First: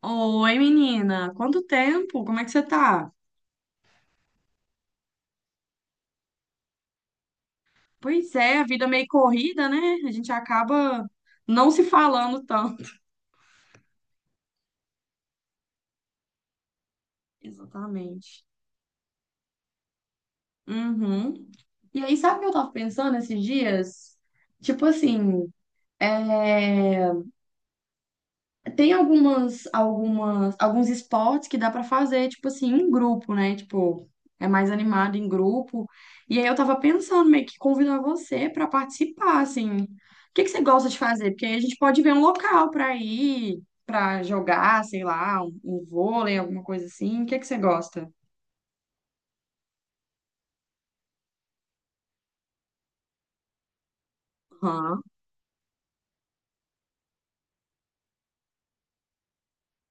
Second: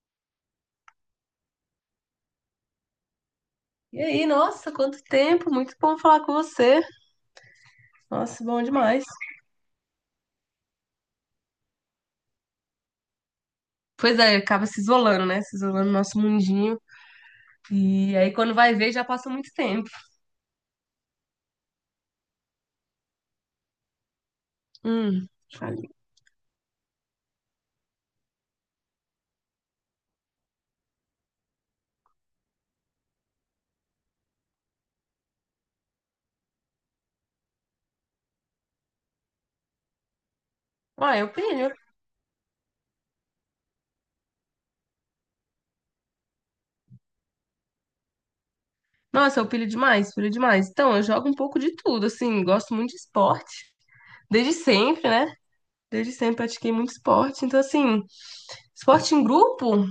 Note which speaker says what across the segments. Speaker 1: Oi, menina, quanto tempo? Como é que você tá?
Speaker 2: E aí, nossa, quanto tempo! Muito bom falar com você.
Speaker 1: Pois
Speaker 2: Nossa,
Speaker 1: é,
Speaker 2: bom
Speaker 1: a vida é
Speaker 2: demais.
Speaker 1: meio corrida, né? A gente acaba não se falando tanto.
Speaker 2: Pois é, acaba se isolando, né? Se isolando no nosso mundinho. E aí,
Speaker 1: Exatamente.
Speaker 2: quando vai ver, já passa muito tempo.
Speaker 1: Uhum. E aí, sabe o que eu tava pensando esses dias? Tipo
Speaker 2: Hum.
Speaker 1: assim,
Speaker 2: Falei.
Speaker 1: é... Tem alguns esportes que dá pra fazer, tipo assim, em grupo, né? Tipo, é mais animado em grupo. E aí eu tava pensando meio que convidar você pra participar, assim. O que que você gosta de
Speaker 2: Uai, eu
Speaker 1: fazer? Porque aí a
Speaker 2: pilho.
Speaker 1: gente pode ver um local pra ir, pra jogar, sei lá, um vôlei, alguma coisa assim. O que que você gosta?
Speaker 2: Nossa, eu pilho demais, pilho demais. Então, eu jogo um pouco de tudo, assim, gosto muito de esporte. Desde
Speaker 1: Aham,
Speaker 2: sempre, né? Desde sempre pratiquei muito esporte. Então, assim, esporte em grupo,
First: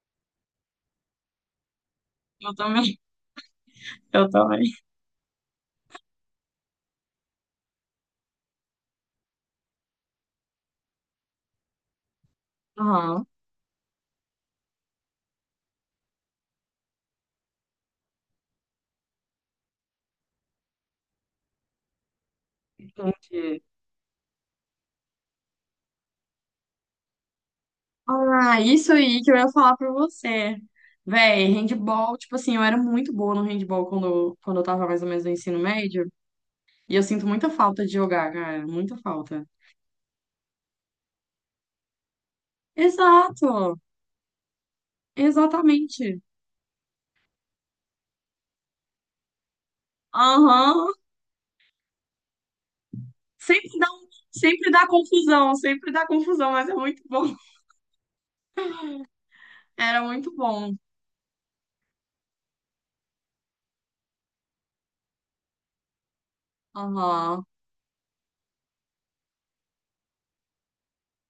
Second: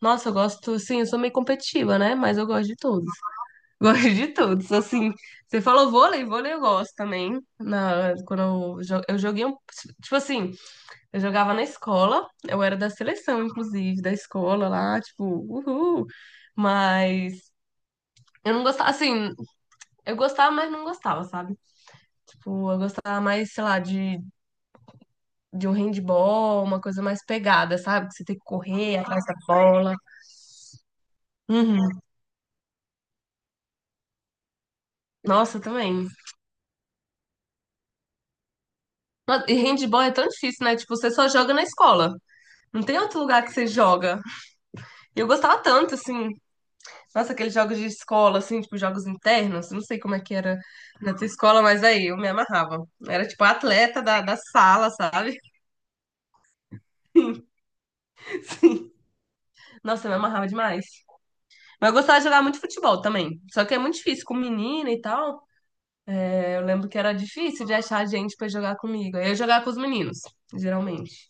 Speaker 2: nossa, eu gosto, assim, eu sou meio competitiva, né? Mas eu
Speaker 1: eu
Speaker 2: gosto de
Speaker 1: também,
Speaker 2: tudo. Gosto de
Speaker 1: eu também.
Speaker 2: todos. Assim, você falou vôlei, vôlei eu gosto também. Quando eu joguei um. Tipo assim, eu jogava na escola, eu era da
Speaker 1: Aham,
Speaker 2: seleção, inclusive, da escola lá, tipo, uhul. Mas eu não gostava, assim, eu gostava, mas não gostava, sabe? Tipo, eu gostava mais,
Speaker 1: entendi.
Speaker 2: sei lá, de um handball, uma coisa mais pegada, sabe? Que você tem que
Speaker 1: Ah, isso
Speaker 2: correr
Speaker 1: aí
Speaker 2: atrás
Speaker 1: que
Speaker 2: da
Speaker 1: eu ia falar pra
Speaker 2: bola.
Speaker 1: você. Véi,
Speaker 2: Uhum.
Speaker 1: handball, tipo assim, eu era muito boa no handball quando eu tava mais ou menos no ensino
Speaker 2: Nossa, também.
Speaker 1: médio. E eu sinto muita falta de jogar, cara. Muita
Speaker 2: Nossa,
Speaker 1: falta.
Speaker 2: e handball é tão difícil, né? Tipo, você só joga na escola. Não tem outro lugar que você
Speaker 1: Exato!
Speaker 2: joga. E eu gostava tanto,
Speaker 1: Exatamente.
Speaker 2: assim. Nossa, aqueles jogos de escola, assim, tipo, jogos internos. Não sei como é que era
Speaker 1: Aham.
Speaker 2: na tua escola, mas aí eu me amarrava. Era tipo a
Speaker 1: Sempre dá,
Speaker 2: atleta
Speaker 1: um-
Speaker 2: da
Speaker 1: sempre dá
Speaker 2: sala, sabe?
Speaker 1: confusão, sempre dá confusão, mas é muito bom.
Speaker 2: Sim.
Speaker 1: Era
Speaker 2: Nossa, eu me
Speaker 1: muito
Speaker 2: amarrava
Speaker 1: bom.
Speaker 2: demais. Mas eu gostava de jogar muito futebol também. Só que é muito difícil com menina e tal. É, eu lembro que era
Speaker 1: Aham.
Speaker 2: difícil de achar gente pra jogar comigo. Aí eu jogava com os meninos, geralmente.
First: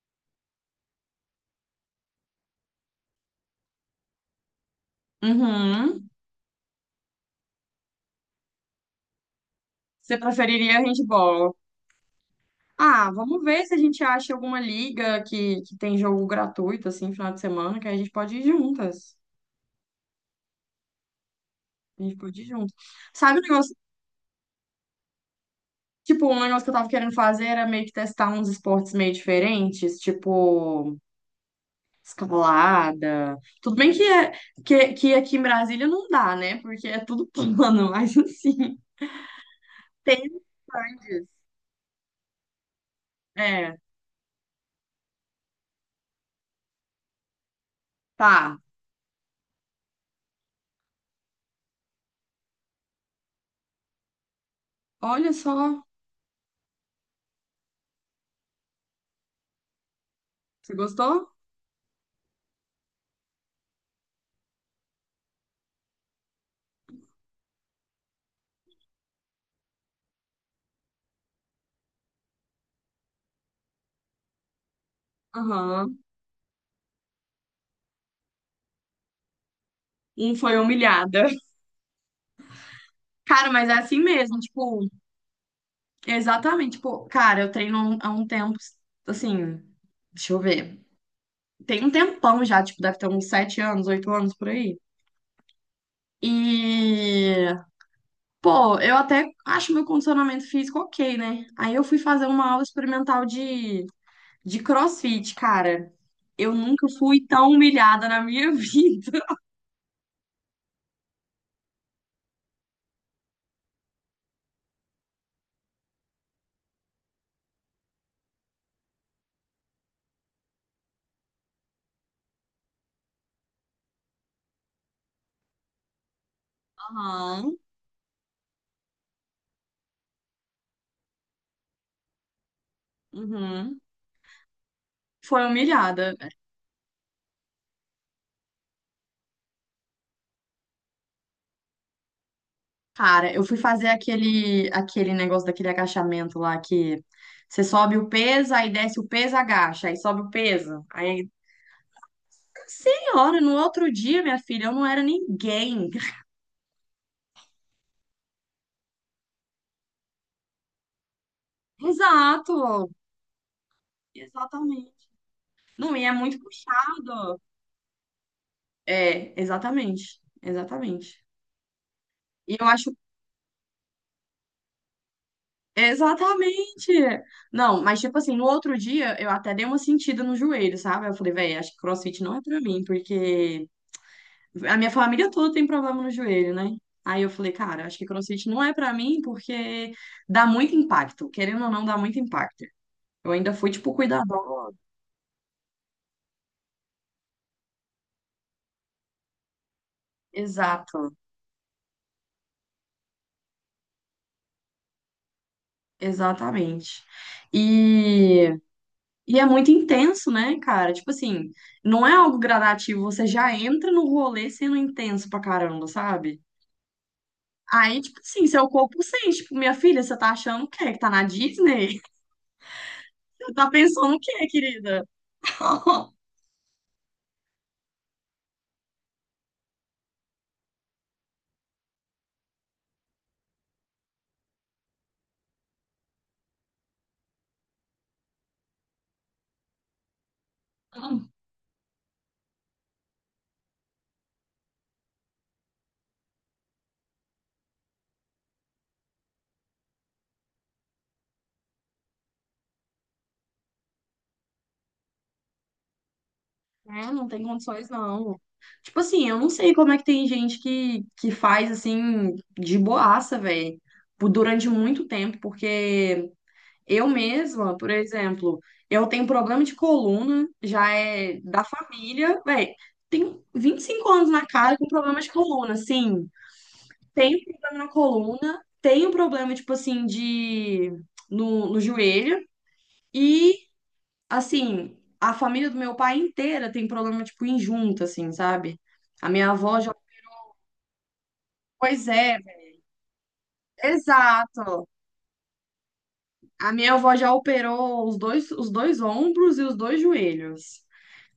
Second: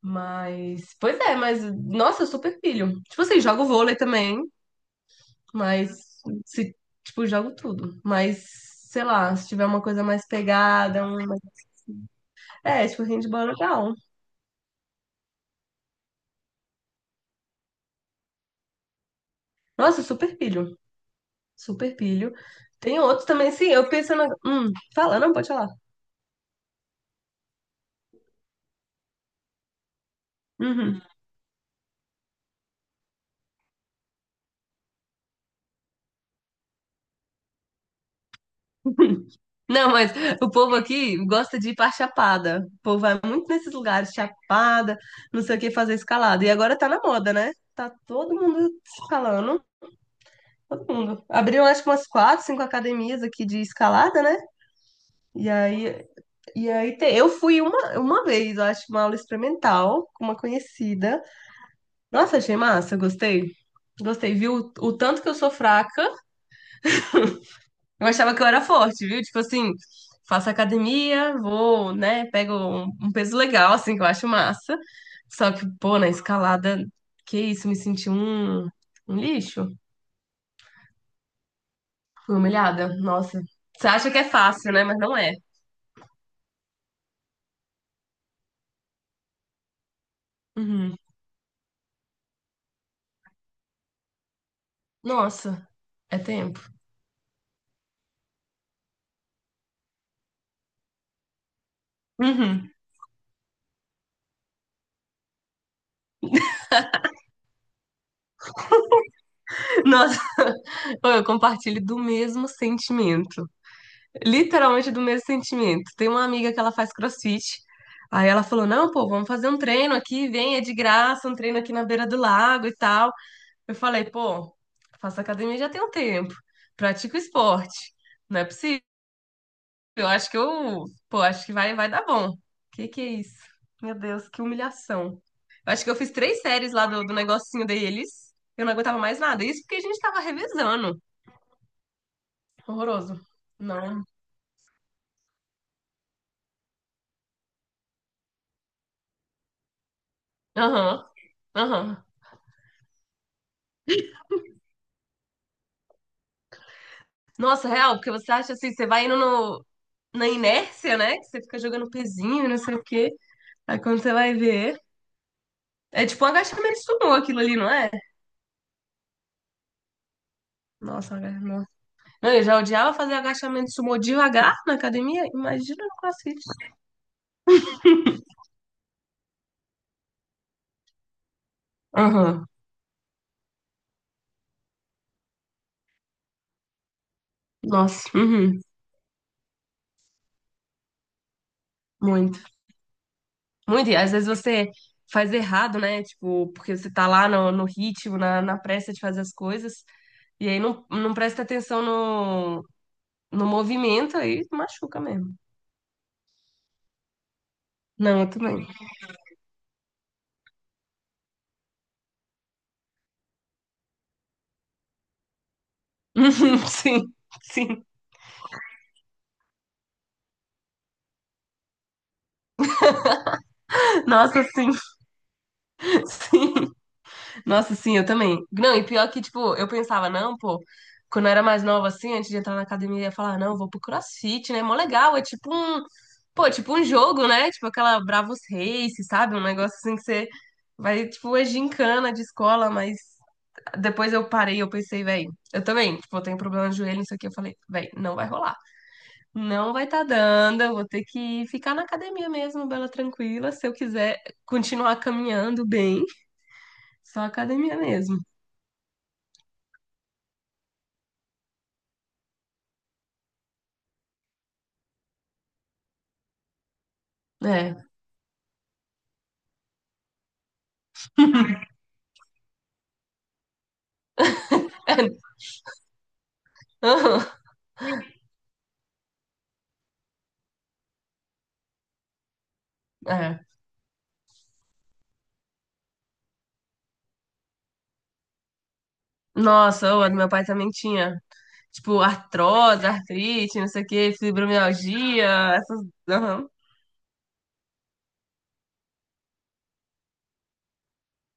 Speaker 2: Mas, pois é, mas, nossa, eu super pilho. Tipo assim, jogo vôlei também. Mas
Speaker 1: Uhum.
Speaker 2: se, tipo, jogo tudo. Mas, sei lá, se tiver uma coisa
Speaker 1: Você
Speaker 2: mais
Speaker 1: preferiria
Speaker 2: pegada, uma.
Speaker 1: handball?
Speaker 2: É, tipo,
Speaker 1: Ah, vamos
Speaker 2: handball é
Speaker 1: ver se a
Speaker 2: legal.
Speaker 1: gente acha alguma liga que tem jogo gratuito, assim, final de semana, que aí a gente pode ir juntas.
Speaker 2: Nossa, super pilho. Super
Speaker 1: A gente
Speaker 2: pilho.
Speaker 1: pode ir junto.
Speaker 2: Tem outros
Speaker 1: Sabe o
Speaker 2: também, sim.
Speaker 1: negócio?
Speaker 2: Eu penso na. Fala, não, pode falar.
Speaker 1: Tipo, um negócio que eu tava querendo fazer era meio que testar uns esportes meio diferentes, tipo
Speaker 2: Uhum.
Speaker 1: escalada. Tudo bem que, é, que aqui em Brasília não dá, né? Porque é tudo plano, mas assim,
Speaker 2: Não, mas
Speaker 1: tem
Speaker 2: o povo aqui
Speaker 1: Andes.
Speaker 2: gosta de ir pra Chapada. O povo vai muito nesses
Speaker 1: É,
Speaker 2: lugares, Chapada, não sei o que, fazer escalada. E agora tá na moda, né? Tá todo
Speaker 1: tá.
Speaker 2: mundo escalando. Todo mundo. Abriram, acho que umas quatro, cinco academias aqui de escalada, né?
Speaker 1: Olha
Speaker 2: E
Speaker 1: só.
Speaker 2: aí E aí, eu fui uma vez, eu acho, uma aula experimental com uma
Speaker 1: Você
Speaker 2: conhecida.
Speaker 1: gostou?
Speaker 2: Nossa, achei massa, gostei. Gostei, viu? O tanto que eu sou fraca. Eu achava que eu era forte, viu? Tipo assim, faço academia, vou, né, pego um peso legal, assim, que eu acho massa. Só que,
Speaker 1: Aham.
Speaker 2: pô, na escalada, que isso, me senti um lixo.
Speaker 1: Um foi humilhada.
Speaker 2: Fui humilhada. Nossa.
Speaker 1: Cara, mas é
Speaker 2: Você
Speaker 1: assim
Speaker 2: acha que é
Speaker 1: mesmo.
Speaker 2: fácil, né?
Speaker 1: Tipo,
Speaker 2: Mas não é.
Speaker 1: exatamente, tipo, cara, eu treino há um tempo, assim, deixa eu ver.
Speaker 2: Uhum.
Speaker 1: Tem um tempão já, tipo, deve ter uns 7 anos, 8 anos por aí.
Speaker 2: Nossa, é tempo.
Speaker 1: E, pô, eu até acho meu condicionamento físico ok, né? Aí eu fui fazer uma aula
Speaker 2: Uhum.
Speaker 1: experimental de CrossFit, cara. Eu nunca fui tão humilhada na minha vida.
Speaker 2: Nossa. Pô, eu compartilho do mesmo sentimento. Literalmente do mesmo sentimento. Tem uma amiga que ela faz CrossFit. Aí ela falou: Não, pô, vamos fazer um treino aqui, vem, é de graça, um treino aqui na beira do lago e tal. Eu falei: Pô, faço academia já tem um tempo, pratico
Speaker 1: Aham,
Speaker 2: esporte. Não é possível. Eu acho que eu, pô, acho que vai dar bom. Que é isso?
Speaker 1: uhum.
Speaker 2: Meu Deus, que humilhação.
Speaker 1: Foi
Speaker 2: Eu acho que eu fiz
Speaker 1: humilhada.
Speaker 2: três séries lá do negocinho deles. Eu não aguentava mais nada. Isso porque a gente tava revezando. Horroroso.
Speaker 1: Cara, eu fui fazer
Speaker 2: Não,
Speaker 1: aquele negócio daquele agachamento lá que você sobe o peso, aí desce o peso, agacha, aí sobe o peso.
Speaker 2: aham,
Speaker 1: Aí,
Speaker 2: aham.
Speaker 1: senhora, no outro dia, minha filha, eu não era ninguém.
Speaker 2: Nossa, real, porque você acha assim, você vai indo no, na inércia, né? Que você fica jogando pezinho e não sei o
Speaker 1: Exato,
Speaker 2: quê. Aí quando você vai ver.
Speaker 1: exatamente. Não, e
Speaker 2: É
Speaker 1: é
Speaker 2: tipo um
Speaker 1: muito
Speaker 2: agachamento sumô aquilo
Speaker 1: puxado.
Speaker 2: ali, não é?
Speaker 1: É, exatamente, exatamente.
Speaker 2: Nossa, nossa. Não, eu
Speaker 1: E
Speaker 2: já
Speaker 1: eu acho,
Speaker 2: odiava fazer agachamento sumô devagar na academia. Imagina no CrossFit.
Speaker 1: exatamente. Não, mas tipo assim, no outro dia eu até dei uma sentida no joelho, sabe? Eu falei, velho, acho que CrossFit não é
Speaker 2: Aham.
Speaker 1: pra mim, porque a minha família toda tem problema no joelho, né? Aí eu falei, cara, acho que
Speaker 2: Nossa,
Speaker 1: CrossFit
Speaker 2: uhum.
Speaker 1: não é pra mim porque dá muito impacto. Querendo ou não, dá muito
Speaker 2: Muito.
Speaker 1: impacto. Eu ainda fui,
Speaker 2: Muito.
Speaker 1: tipo,
Speaker 2: E às vezes você
Speaker 1: cuidador.
Speaker 2: faz errado, né? Tipo, porque você tá lá no ritmo, na pressa de fazer as coisas. E aí não
Speaker 1: Exato,
Speaker 2: presta atenção no movimento, aí machuca mesmo.
Speaker 1: exatamente.
Speaker 2: Não, eu
Speaker 1: E,
Speaker 2: também.
Speaker 1: e é muito intenso, né, cara? Tipo assim, não é algo gradativo. Você já entra no rolê sendo intenso pra caramba, sabe?
Speaker 2: Sim, sim.
Speaker 1: Aí, tipo assim, seu corpo sente, tipo, minha filha, você tá achando o quê? Que tá na Disney? Você tá pensando o
Speaker 2: Nossa,
Speaker 1: quê,
Speaker 2: sim,
Speaker 1: querida?
Speaker 2: sim. Nossa, sim, eu também. Não, e pior que, tipo, eu pensava, não, pô, quando eu era mais nova, assim, antes de entrar na academia, eu ia falar, não, eu vou pro CrossFit, né? Mó legal, é tipo um jogo, né? Tipo aquela Bravos Race, sabe? Um negócio assim que você vai, tipo, é gincana de escola, mas depois eu parei, eu pensei, velho, eu também, tipo, eu tenho problema no joelho, não sei o que, eu falei, velho, não vai rolar. Não vai estar dando, eu vou ter que ficar na academia mesmo, bela tranquila, se eu quiser continuar caminhando bem,
Speaker 1: Né,
Speaker 2: só
Speaker 1: não tem
Speaker 2: academia
Speaker 1: condições,
Speaker 2: mesmo.
Speaker 1: não. Tipo assim, eu não sei como é que tem gente que faz assim, de boaça, velho, durante muito tempo, porque eu
Speaker 2: É.
Speaker 1: mesma, por exemplo, eu tenho problema de coluna, já é da família, velho, tenho 25 anos na cara com problema de coluna, assim,
Speaker 2: Aham,
Speaker 1: tenho problema na coluna, tenho problema, tipo assim, de. No, no joelho.
Speaker 2: é.
Speaker 1: E assim, a família do meu pai inteira tem problema, tipo, em junta, assim, sabe? A minha avó já.
Speaker 2: Nossa, o meu pai também tinha, tipo,
Speaker 1: Pois é,
Speaker 2: artrose, artrite, não sei o que
Speaker 1: exato.
Speaker 2: fibromialgia, essas. Aham.
Speaker 1: A minha avó já operou os dois ombros e os dois joelhos.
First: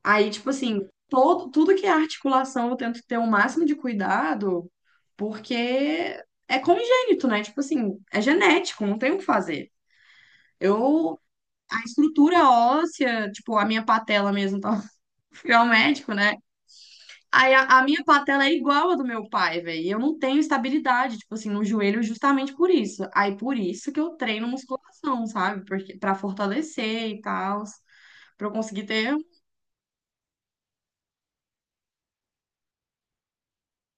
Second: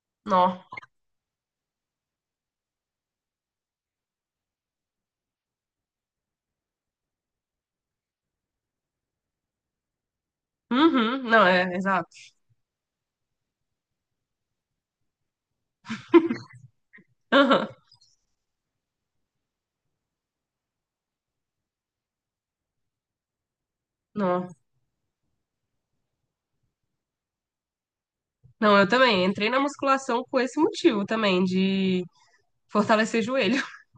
Speaker 1: Aí, tipo
Speaker 2: Não.
Speaker 1: assim, todo, tudo que é articulação eu tento ter o máximo de cuidado, porque é congênito, né? Tipo assim, é genético, não tem o que fazer. Eu.
Speaker 2: Uhum. Não, é,
Speaker 1: A
Speaker 2: exato.
Speaker 1: estrutura óssea, tipo, a minha patela mesmo, tá? Fui ao médico, né? Aí
Speaker 2: Aham.
Speaker 1: a minha patela é igual à do meu pai, velho. E eu não tenho estabilidade, tipo assim, no joelho justamente por isso. Aí por isso que eu treino
Speaker 2: Não.
Speaker 1: musculação, sabe? Porque para fortalecer e tal, para eu
Speaker 2: Não,
Speaker 1: conseguir
Speaker 2: eu
Speaker 1: ter,
Speaker 2: também entrei na musculação com esse motivo também, de fortalecer joelho.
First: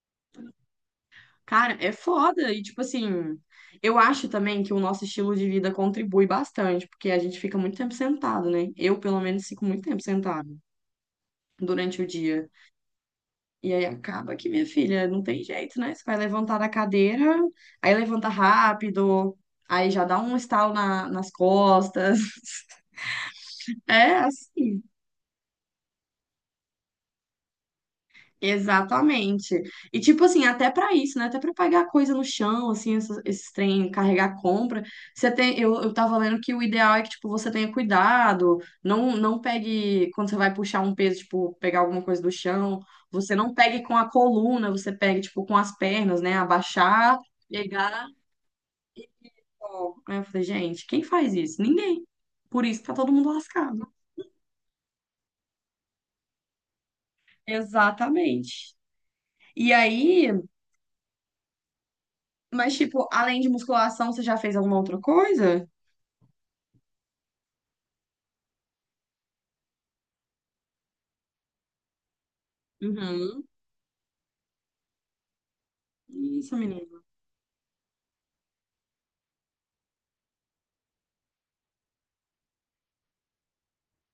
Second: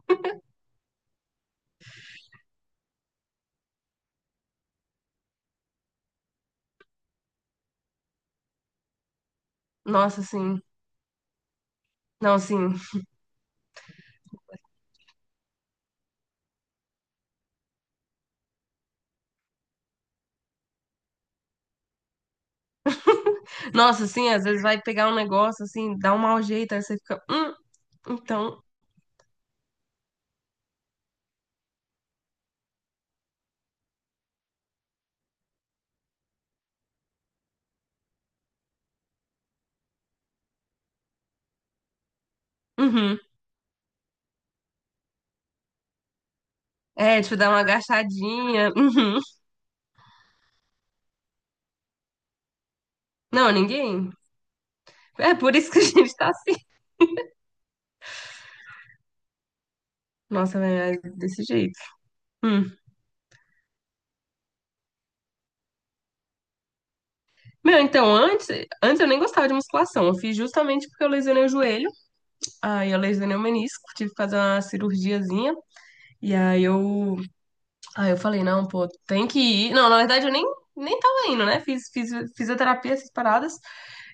Speaker 1: cara, é foda. E tipo assim, eu acho também que o nosso estilo de vida contribui bastante, porque a gente fica muito tempo sentado, né? Eu, pelo menos, fico muito tempo
Speaker 2: Nossa,
Speaker 1: sentado
Speaker 2: sim.
Speaker 1: durante o
Speaker 2: Não,
Speaker 1: dia.
Speaker 2: sim.
Speaker 1: E aí acaba que, minha filha, não tem jeito, né? Você vai levantar da cadeira, aí levanta rápido, aí já dá um estalo nas costas.
Speaker 2: Nossa,
Speaker 1: É
Speaker 2: assim, às vezes vai
Speaker 1: assim.
Speaker 2: pegar um negócio, assim, dá um mau jeito, aí você fica, então,
Speaker 1: Exatamente. E tipo assim, até pra isso, né? Até pra pegar coisa no chão, assim, esses trem, carregar compra. Você tem, eu tava lendo que o ideal é que tipo você tenha cuidado, não pegue quando você vai puxar um peso, tipo, pegar alguma coisa do chão,
Speaker 2: uhum.
Speaker 1: você não pegue com a coluna, você pegue tipo com as pernas, né? Abaixar,
Speaker 2: É, tipo, dá uma
Speaker 1: pegar.
Speaker 2: agachadinha, uhum.
Speaker 1: Aí eu falei, gente, quem faz isso? Ninguém. Por isso que tá todo mundo
Speaker 2: Não,
Speaker 1: lascado.
Speaker 2: ninguém. É por isso que a gente tá assim.
Speaker 1: Exatamente. E aí,
Speaker 2: Nossa, velho, é desse jeito. Hum.
Speaker 1: mas tipo, além de musculação, você já fez alguma outra coisa?
Speaker 2: Meu, então, antes eu nem gostava de musculação. Eu fiz justamente porque eu lesionei o joelho. Aí eu lesionei o
Speaker 1: Uhum.
Speaker 2: menisco, tive que fazer uma cirurgiazinha. E
Speaker 1: Isso,
Speaker 2: aí
Speaker 1: menino.
Speaker 2: eu, aí eu falei, não, pô, tem que ir. Não, na verdade eu nem tava indo, né? Fiz fisioterapia, essas paradas.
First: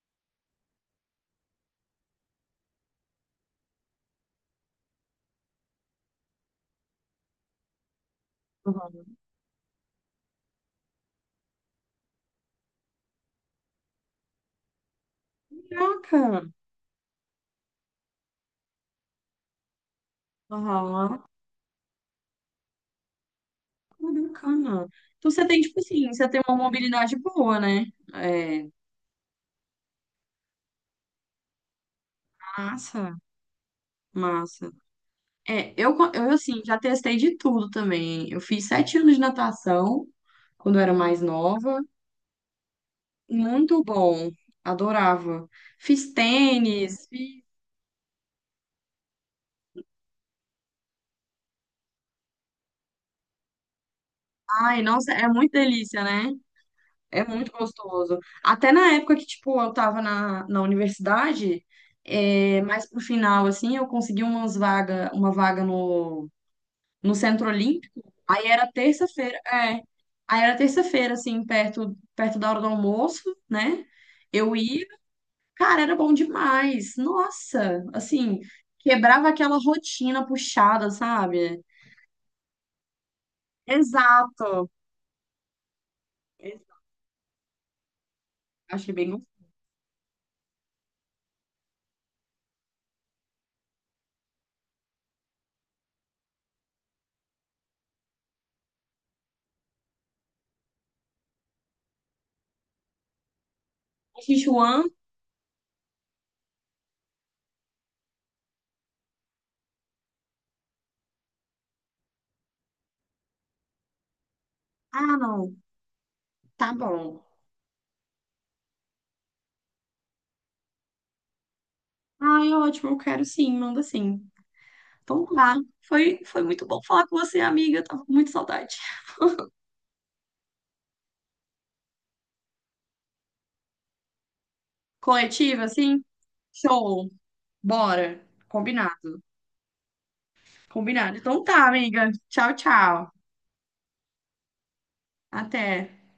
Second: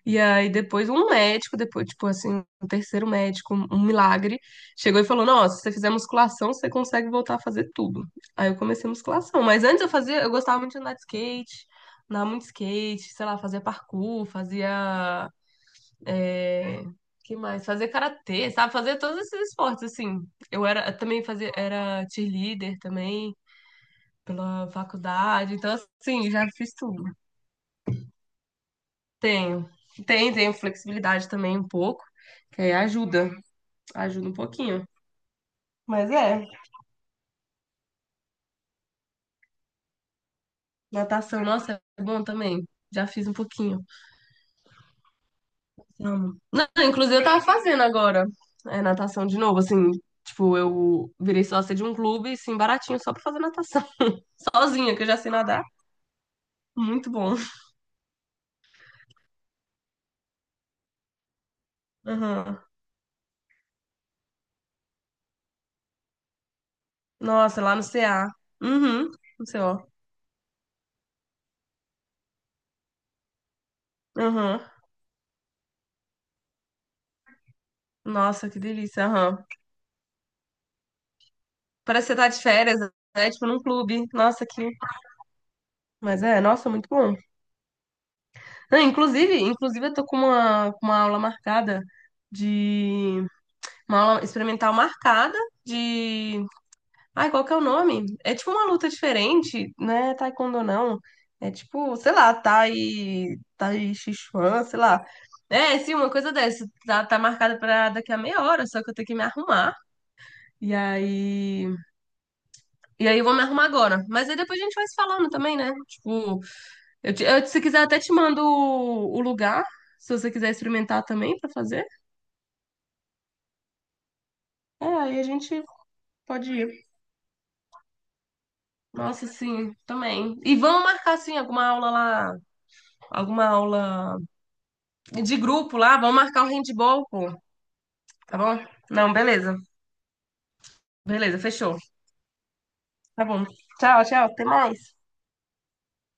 Speaker 2: E aí depois um médico, depois, tipo assim, um terceiro médico, um milagre, chegou e falou: Nossa, se você fizer musculação, você consegue voltar a fazer tudo. Aí eu comecei
Speaker 1: Uhum.
Speaker 2: musculação. Mas antes eu fazia, eu gostava muito de andar de skate, andar muito de skate, sei lá, fazia parkour, fazia.
Speaker 1: Caraca.
Speaker 2: É... Que mais? Fazia karatê, sabe? Fazia todos esses esportes, assim. Eu
Speaker 1: Aham.
Speaker 2: também fazia, era cheerleader também
Speaker 1: Que
Speaker 2: pela
Speaker 1: bacana. Então você
Speaker 2: faculdade.
Speaker 1: tem,
Speaker 2: Então,
Speaker 1: tipo assim, você
Speaker 2: assim,
Speaker 1: tem
Speaker 2: já
Speaker 1: uma
Speaker 2: fiz tudo.
Speaker 1: mobilidade boa, né? É,
Speaker 2: Tenho. Tenho flexibilidade também um pouco, que aí
Speaker 1: massa,
Speaker 2: ajuda, ajuda um
Speaker 1: massa.
Speaker 2: pouquinho.
Speaker 1: É, eu,
Speaker 2: Mas
Speaker 1: co- eu,
Speaker 2: é,
Speaker 1: assim, já testei de tudo também. Eu fiz 7 anos de natação quando eu era mais
Speaker 2: natação,
Speaker 1: nova.
Speaker 2: nossa, é bom também. Já fiz um
Speaker 1: Muito
Speaker 2: pouquinho.
Speaker 1: bom, adorava. Fiz
Speaker 2: Amo. Não,
Speaker 1: tênis,
Speaker 2: inclusive eu tava
Speaker 1: fiz...
Speaker 2: fazendo agora natação de novo, assim, tipo, eu virei sócia de um clube, assim, baratinho, só pra fazer natação.
Speaker 1: Ai,
Speaker 2: Sozinha, que eu
Speaker 1: nossa,
Speaker 2: já
Speaker 1: é
Speaker 2: sei
Speaker 1: muito
Speaker 2: nadar.
Speaker 1: delícia, né?
Speaker 2: Muito
Speaker 1: É
Speaker 2: bom.
Speaker 1: muito gostoso. Até na época que, tipo, eu tava na universidade, é,
Speaker 2: Aham.
Speaker 1: mais pro final, assim, eu consegui uma vaga no, Centro
Speaker 2: Nossa, lá no
Speaker 1: Olímpico.
Speaker 2: CA.
Speaker 1: Aí era
Speaker 2: Uhum,
Speaker 1: terça-feira,
Speaker 2: no C
Speaker 1: é.
Speaker 2: o
Speaker 1: Aí era terça-feira, assim, perto da hora do almoço, né? Eu
Speaker 2: Aham.
Speaker 1: ia, cara, era bom demais. Nossa, assim,
Speaker 2: Nossa, que delícia.
Speaker 1: quebrava
Speaker 2: Aham.
Speaker 1: aquela rotina puxada, sabe?
Speaker 2: Parece que você tá de férias, né? Tipo, num clube. Nossa,
Speaker 1: Exato.
Speaker 2: que. Mas é, nossa,
Speaker 1: Ex-
Speaker 2: muito bom. Não,
Speaker 1: Achei bem
Speaker 2: inclusive,
Speaker 1: gostoso.
Speaker 2: inclusive eu tô com uma aula marcada de uma aula experimental marcada de, ai, qual que é o nome? É tipo uma luta diferente, né? Taekwondo não. É tipo, sei lá, Tai Chi Chuan, sei
Speaker 1: Sichuan?
Speaker 2: lá. É, sim, uma coisa dessa. Tá marcada pra daqui a meia hora, só que eu tenho que me arrumar. E aí, e aí, eu vou me arrumar agora. Mas aí depois a gente vai se
Speaker 1: Ah,
Speaker 2: falando
Speaker 1: não.
Speaker 2: também, né? Tipo,
Speaker 1: Tá bom.
Speaker 2: Eu, se quiser, até te mando o lugar, se você quiser experimentar também pra fazer.
Speaker 1: Ai, ótimo, eu quero sim, manda sim.
Speaker 2: É, aí a
Speaker 1: Então tá.
Speaker 2: gente
Speaker 1: Foi
Speaker 2: pode
Speaker 1: muito bom
Speaker 2: ir.
Speaker 1: falar com você, amiga. Eu tava com muita saudade.
Speaker 2: Nossa, sim, também. E vamos marcar, sim, alguma aula lá, alguma aula de
Speaker 1: Coletiva,
Speaker 2: grupo lá,
Speaker 1: assim.
Speaker 2: vamos marcar o handball,
Speaker 1: Show.
Speaker 2: pô,
Speaker 1: Bora.
Speaker 2: tá bom? Não,
Speaker 1: Combinado.
Speaker 2: beleza.
Speaker 1: Combinado.
Speaker 2: Beleza,
Speaker 1: Então tá,
Speaker 2: fechou.
Speaker 1: amiga. Tchau, tchau.
Speaker 2: Tá bom. Tchau, tchau, até mais.
Speaker 1: Até.